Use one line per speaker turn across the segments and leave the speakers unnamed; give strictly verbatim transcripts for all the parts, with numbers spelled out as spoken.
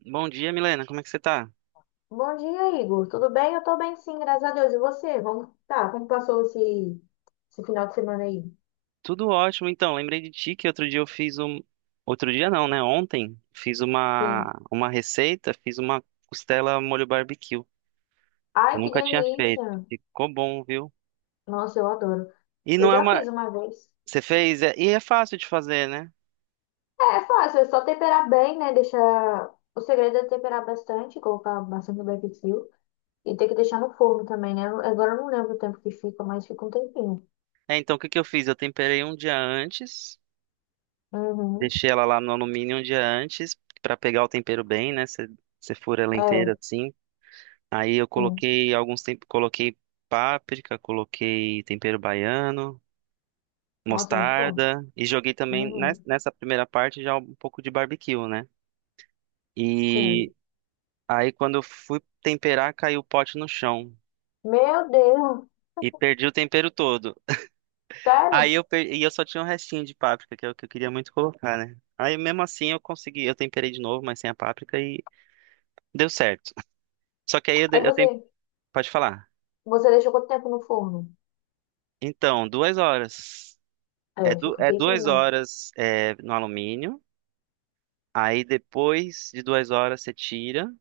Bom dia, Milena. Como é que você tá?
Bom dia, Igor. Tudo bem? Eu tô bem, sim, graças a Deus. E você? Vamos... Tá, como passou esse... esse final de semana aí?
Tudo ótimo. Então, lembrei de ti que outro dia eu fiz um. Outro dia não, né? Ontem fiz
Sim.
uma uma receita, fiz uma costela molho barbecue, que eu
Ai, que
nunca tinha feito.
delícia!
Ficou bom, viu?
Nossa, eu adoro.
E
Eu
não é
já
uma.
fiz uma vez.
Você fez? É- E é fácil de fazer, né?
É é fácil, é só temperar bem, né? Deixar. O segredo é temperar bastante, colocar bastante barbecue. E tem que deixar no forno também, né? Agora eu não lembro o tempo que fica, mas fica um tempinho.
É, então o que que eu fiz? Eu temperei um dia antes,
Uhum.
deixei ela lá no alumínio um dia antes pra pegar o tempero bem, né? Você você fura ela inteira
É,
assim. Aí eu
sim.
coloquei alguns tempos, coloquei páprica, coloquei tempero baiano,
Nossa, é muito bom.
mostarda e joguei também nes-
Uhum.
nessa primeira parte já um pouco de barbecue, né? E
Sim.
aí quando eu fui temperar, caiu o pote no chão
Meu Deus!
e perdi o tempero todo. Aí
Sério?
eu per... e eu só tinha um restinho de páprica que eu, que eu queria muito colocar, né? Aí mesmo assim eu consegui, eu temperei de novo, mas sem a páprica e deu certo. Só que aí eu,
Aí
de- eu tem...
você.
pode falar.
Você deixou quanto tempo no forno?
Então, duas horas. É,
É,
du...
fica um
é
tempinho
duas
mesmo.
horas é, no alumínio. Aí depois de duas horas você tira.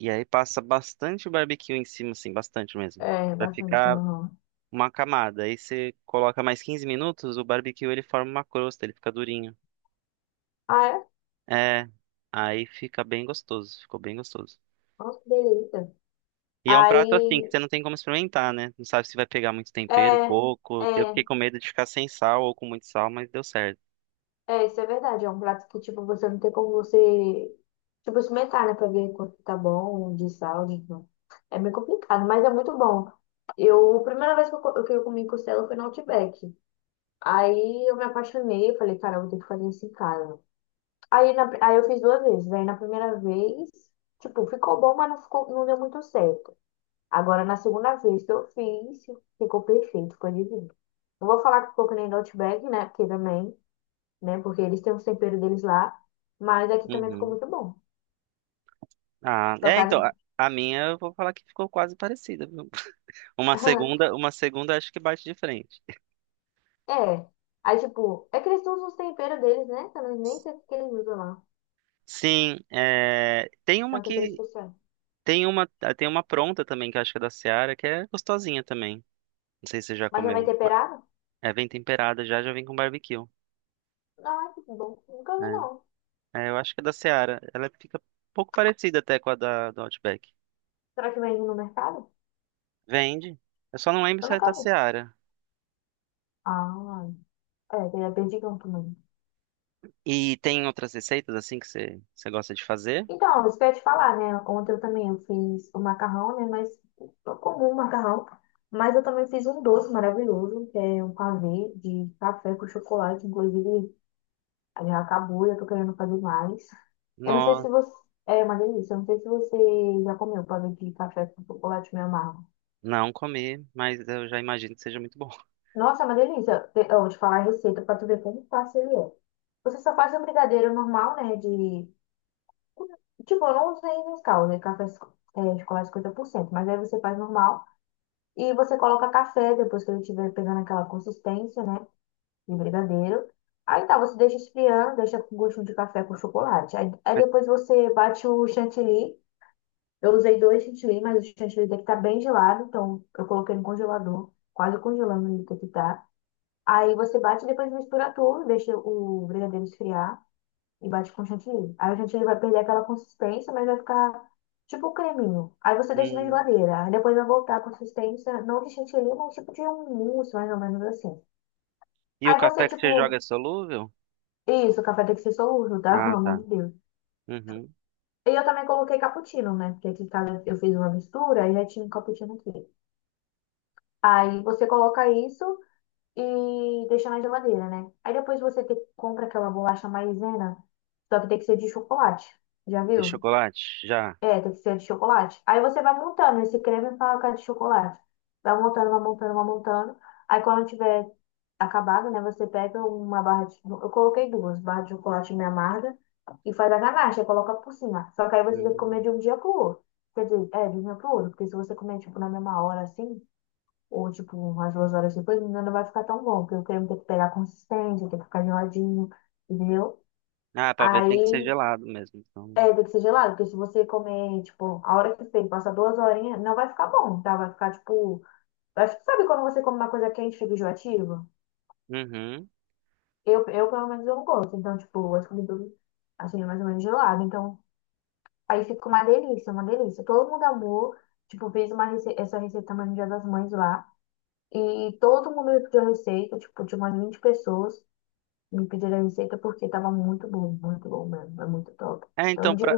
E aí passa bastante barbecue em cima, assim, bastante mesmo.
É,
Pra
bastante,
ficar
não.
uma camada. Aí você coloca mais quinze minutos, o barbecue ele forma uma crosta, ele fica durinho.
Ah, é?
É, aí fica bem gostoso, ficou bem gostoso.
Nossa, que delícia.
E é um prato assim que
Aí,
você não tem como experimentar, né? Não sabe se vai pegar muito tempero,
é,
pouco. Eu
é,
fiquei com medo de ficar sem sal ou com muito sal, mas deu certo.
é, isso é verdade. É um prato que, tipo, você não tem como você, tipo, experimentar, né? Pra ver quanto tá bom de sal, de... não. É meio complicado, mas é muito bom. Eu, a primeira vez que eu, co- que eu comi costela foi no Outback. Aí eu me apaixonei, eu falei, cara, eu vou ter que fazer isso em casa. Aí, na- aí eu fiz duas vezes. Aí na primeira vez, tipo, ficou bom, mas não ficou, não deu muito certo. Agora na segunda vez que eu fiz, ficou perfeito, ficou divino. Não vou falar que ficou que nem do Outback, né? Porque também, né? Porque eles têm os temperos deles lá. Mas aqui também ficou
Uhum.
muito bom.
Ah,
Com a
é, então,
carne.
a, a minha eu vou falar que ficou quase parecida, viu? Uma segunda, uma segunda acho que bate de frente.
É. Aí, tipo, é que eles usam os temperos deles, né? Eu nem sei o que eles usam lá.
Sim, é, tem
É
uma
um tempero
que
especial.
tem uma ah, tem uma pronta também que eu acho que é da Seara, que é gostosinha também. Não sei se você já
Mas já vem
comeu, mas...
temperado?
É, vem temperada já, já vem com barbecue.
Não, é que bom. Nunca vi, não.
É, É, eu acho que é da Seara. Ela fica um pouco parecida até com a da do Outback.
Será que vende no mercado?
Vende. Eu só não lembro
Eu
se é
nunca
da
vi.
Seara.
Ah. É, tem a Perdigão também.
E tem outras receitas assim que você, você gosta de fazer?
Então, isso que eu ia te falar, né? Ontem eu também eu fiz o macarrão, né? Mas o comum macarrão. Mas eu também fiz um doce maravilhoso, que é um pavê de café com chocolate. Inclusive, já acabou, já tô querendo fazer mais. Eu não sei se
Não,
você. É uma delícia. Eu não sei se você já comeu pavê de café com chocolate meio amargo.
não comi, mas eu já imagino que seja muito bom.
Nossa, é uma delícia. Te- Eu vou te falar a receita pra tu ver como fácil ele é. Você só faz o brigadeiro normal, né? De tipo, eu não usei Nescau, né? Café es- é, chocolate cinquenta por cento, mas aí você faz normal e você coloca café depois que ele estiver pegando aquela consistência, né? De brigadeiro. Aí tá, você deixa esfriando, deixa com gostinho de café com chocolate. Aí, aí depois você bate o chantilly. Eu usei dois chantilly, mas o chantilly daqui tá bem gelado, então eu coloquei no congelador, quase congelando ele daqui tá. Aí você bate e depois mistura tudo, deixa o brigadeiro esfriar e bate com chantilly. Aí o chantilly vai perder aquela consistência, mas vai ficar tipo um creminho. Aí você deixa na
Hum.
geladeira. Aí depois vai voltar a consistência, não de chantilly, mas um tipo de um mousse, mais ou menos assim.
E o
Aí você,
café que você
tipo,
joga é solúvel?
isso, o café tem que ser solúvel, tá? Pelo
Ah,
amor
tá.
de Deus.
Uhum.
E eu também coloquei cappuccino, né? Porque aqui em casa eu fiz uma mistura e já tinha um cappuccino aqui. Aí você coloca isso e deixa na geladeira, né? Aí depois você te- compra aquela bolacha maisena, só que tem que ser de chocolate. Já
E
viu?
chocolate? Já.
É, tem que ser de chocolate. Aí você vai montando esse creme pra cara de chocolate. Vai montando, vai montando, vai montando. Aí quando tiver acabado, né, você pega uma barra de... Eu coloquei duas, barra de chocolate meio amarga e faz a ganache, aí coloca por cima. Só que aí você tem que comer
Hum.
de um dia pro outro. Quer dizer, é, de um dia pro outro. Porque se você comer, tipo, na mesma hora, assim, ou, tipo, umas duas horas depois, não vai ficar tão bom. Porque o creme tem que pegar consistência, tem que ficar geladinho, entendeu?
Ah, pra ver tem que ser
Aí
gelado mesmo, então.
é, tem que ser gelado, porque se você comer, tipo, a hora que você passar duas horinhas, não vai ficar bom, tá? Vai ficar, tipo... Acho que sabe quando você come uma coisa quente, fica enjoativa?
Uhum.
Eu, eu, pelo menos, eu não gosto. Então, tipo, acho que tudo, assim, é mais ou menos gelado. Então, aí fica uma delícia, uma delícia. Todo mundo amou. Tipo, fez uma rece... essa receita também no Dia das Mães lá. E todo mundo me pediu a receita, tipo, tinha umas vinte pessoas me pediram a receita porque tava muito bom, muito bom mesmo. É muito top.
É,
Então, eu
então,
indico...
pra,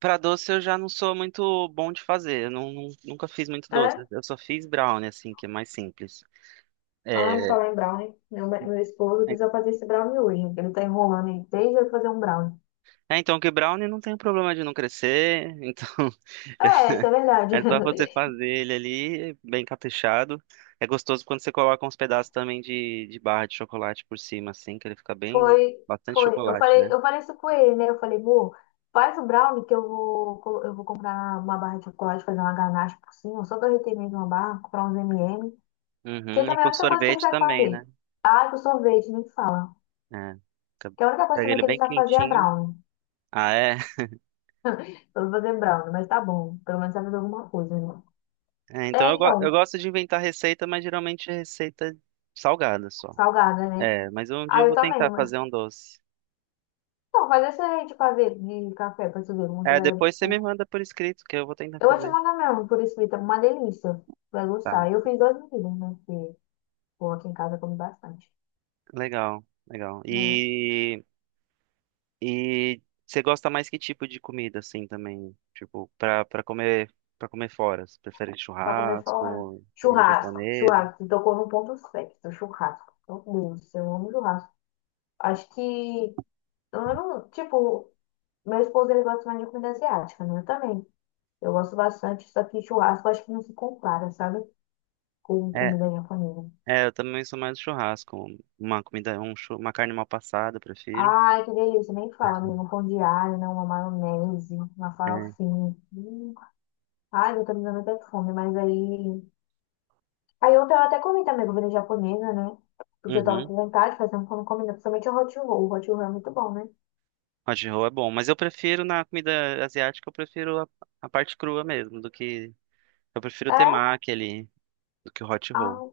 pra doce eu já não sou muito bom de fazer. Eu não, não- nunca fiz muito doce,
É?
né? Eu só fiz brownie, assim, que é mais simples.
Ai,
É,
falar em brownie, meu, meu esposo
é,
precisa fazer esse brownie hoje. Porque ele tá enrolando aí desde eu fazer um brownie.
é, então, que brownie não tem problema de não crescer. Então,
É, isso é verdade.
é só você fazer ele ali, bem caprichado. É gostoso quando você coloca uns pedaços também de, de barra de chocolate por cima, assim, que ele fica bem,
Foi,
bastante
foi. Eu
chocolate,
falei,
né?
eu falei isso com ele, né? Eu falei, amor, faz o brownie que eu vou, colo- eu vou comprar uma barra de chocolate, fazer uma ganache por cima, só derreter mesmo uma barra, comprar uns M e M, que
Uhum. E
também é a
com
única coisa que ele
sorvete
sabe
também, né?
fazer. Ah, que o sorvete, nem fala.
É. Fica-
Que a única coisa
Pega
também
ele
que ele
bem
sabe fazer é
quentinho.
brownie.
Ah, é?
Eu vou fazer brownie, mas tá bom. Pelo menos sabe fazer alguma coisa, né?
É, então
É,
eu, go- eu
então,
gosto de inventar receita, mas geralmente é receita salgada só.
salgada, né?
É, mas um dia
Ah,
eu
eu
vou
também.
tentar
Né?
fazer um doce.
Então, faz esse aí de café, de café pra tu ver como que
É,
vai.
depois você me manda por escrito que eu vou tentar
Eu vou te
fazer.
mandar mesmo, por escrito, é uma delícia. Vai
Tá,
gostar. Eu fiz duas medidas, né? Porque, pô, aqui em casa eu como bastante,
legal, legal.
né?
E, e você gosta mais que tipo de comida, assim, também? Tipo, pra, pra comer, pra comer fora? Você prefere
Pra comer fora.
churrasco, comida
Churrasco,
japonesa?
churrasco. Tu tocou num ponto certo, churrasco. Meu Deus, eu amo churrasco. Acho que, eu não, tipo, meu esposo, ele gosta mais de comida asiática, né? Eu também. Eu gosto bastante, só que churrasco acho que não se compara, sabe? Com
É,
comida japonesa.
é, eu também sou mais do churrasco. Uma comida, um, chu- uma carne mal passada, eu prefiro.
Ai, que delícia, nem fala, menino. Um pão de alho, né? Uma maionese, uma
É.
farofinha. Hum. Ai, eu tô me dando até fome, mas aí. Aí ontem eu até comi também comida japonesa, né? Porque eu tava
Uhum.
com vontade de fazer uma comida, principalmente o hot roll. O hot roll é muito bom, né?
Hot roll é bom, mas eu prefiro na comida asiática, eu prefiro a, a parte crua mesmo, do que eu prefiro o
É?
temaki ali, do que o hot
Ah,
roll.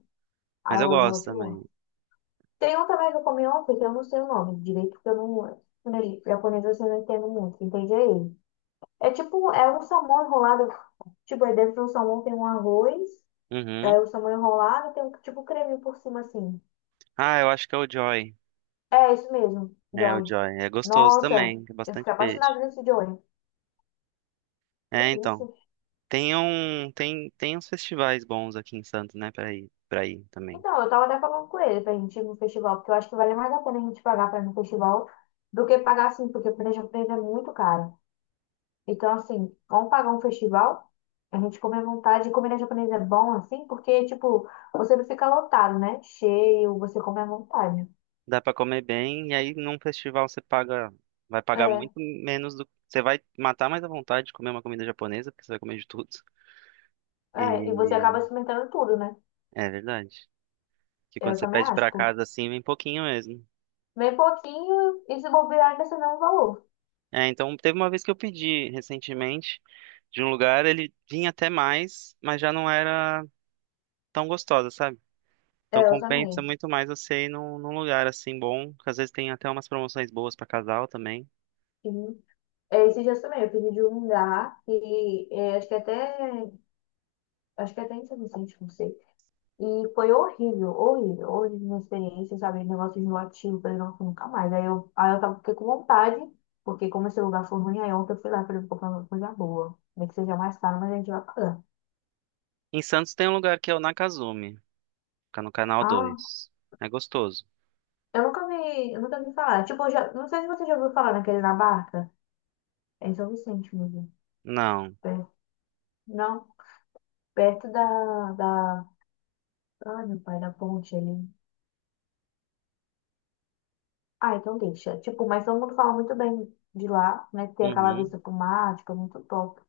ah,
Mas
eu
eu
gosto
gosto
de hot roll.
também.
Tem um também que eu comi ontem, que eu não sei o nome direito, porque eu não. Quando ele- japonês assim, eu não entendo muito, entende aí? É tipo, é um salmão enrolado. Tipo, aí dentro do salmão tem um arroz. Aí
Uhum.
o samba enrolado tem um tipo creme por cima assim.
Ah, eu acho que é o Joy.
É isso mesmo,
É o
Joy.
Joy, é gostoso
Nossa,
também, é
eu
bastante
fiquei
peixe.
apaixonada nesse Joy.
É, então,
Delícia.
tem um tem tem uns festivais bons aqui em Santos, né, para ir, para ir também.
Então, eu tava até falando com ele pra gente ir no festival, porque eu acho que vale mais a pena a gente pagar pra ir no festival do que pagar assim, porque o planejamento japonês é muito caro. Então, assim, vamos pagar um festival, a gente come à vontade, e comer na japonesa é bom, assim, porque, tipo, você não fica lotado, né? Cheio, você come à vontade.
Dá pra comer bem e aí num festival você paga, vai pagar
É,
muito menos do você vai matar mais à vontade de comer uma comida japonesa, porque você vai comer de tudo.
é, e você acaba
E
experimentando tudo, né?
é verdade. Que quando
Eu
você
também
pede
acho,
pra casa assim, vem pouquinho mesmo.
bem pouquinho e se bobear ainda você não valor.
É, então teve uma vez que eu pedi recentemente de um lugar, ele vinha até mais, mas já não era tão gostosa, sabe?
É,
Então
eu
compensa
também.
muito mais você ir num, num lugar assim bom, que às vezes tem até umas promoções boas pra casal também.
Sim. É, esses dias também, eu pedi de um lugar e é, acho que até, acho que até em São Vicente, não sei. E foi horrível, horrível, horrível minha experiência, sabe? Negócio enjoativo, falei, não, fui nunca mais. Aí eu, aí eu tava, fiquei com vontade, porque como esse lugar foi ruim, aí ontem eu fui lá, falei, vou comprar uma coisa boa. Nem que seja mais caro, mas a gente vai pagar.
Em Santos tem um lugar que é o Nakazumi, fica no canal
Ah,
Dois. É gostoso.
eu nunca vi, eu nunca vi falar. Tipo, eu já, não sei se você já ouviu falar naquele na barca. É em São Vicente mesmo.
Não.
É. Não? Perto da, da. Ai, meu pai, da ponte ali. Ah, então deixa. Tipo, mas todo mundo fala muito bem de lá, né? Que tem aquela
Uhum.
vista pro mar, tipo, é muito top.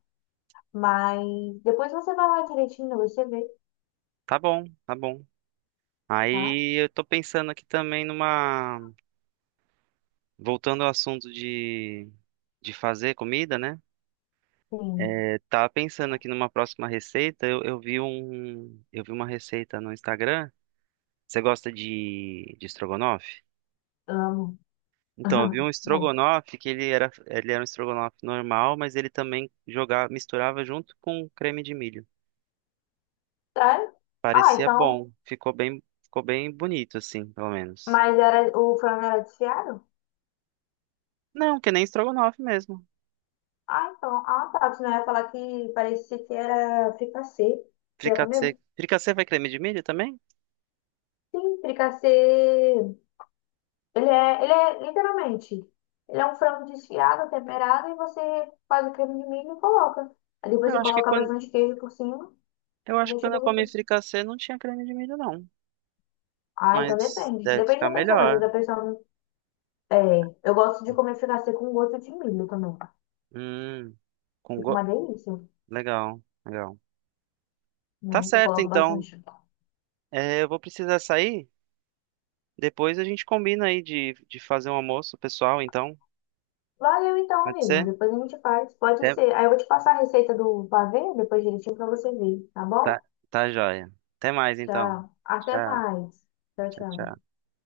Mas depois você vai lá direitinho, você vê,
Tá bom, tá bom.
tá?
Aí eu tô pensando aqui também numa... Voltando ao assunto de, de fazer comida, né?
Sim,
É, tava pensando aqui numa próxima receita. Eu, eu vi um, eu vi uma receita no Instagram. Você gosta de, de estrogonofe?
amo.
Então, eu vi um
Bom,
estrogonofe que ele era, ele era um estrogonofe normal, mas ele também jogava, misturava junto com creme de milho.
tá? Ah,
Parecia
então.
bom, ficou bem, ficou bem bonito assim, pelo menos.
Mas era, o frango era desfiado?
Não, que nem estrogonofe mesmo.
Ah, então. Ah, tá. Senão eu ia falar que parecia que era fricassê. Você já
Fricassê,
comeu?
fricassê vai creme de milho também?
Sim, fricassê. Ele é, ele é literalmente, ele é um frango desfiado, temperado, e você faz o creme de milho e coloca. Aí depois
Eu
você
acho que
coloca
quando
bastante queijo por cima
Eu
e
acho que
deixa
quando eu comi
derreter.
fricassê não tinha creme de milho, não.
Ah, então
Mas
depende.
deve
Depende
ficar
da pessoa, que às
melhor.
vezes a pessoa não- é, eu gosto de comer fricassê com gosto de milho também.
Hum, com
Fica
go...
uma delícia,
Legal, legal.
né?
Tá
Eu
certo,
coloco
então.
bastante.
É, eu vou precisar sair. Depois a gente combina aí de, de fazer um almoço pessoal, então.
Valeu então,
Pode
amigo.
ser?
Depois a gente faz. Pode
Até...
ser. Aí eu vou te passar a receita do pavê, depois direitinho pra você ver, tá
Tá,
bom?
tá joia. Até mais, então.
Tchau. Até
Tchau,
mais. Tchau,
tchau,
tchau.
tchau.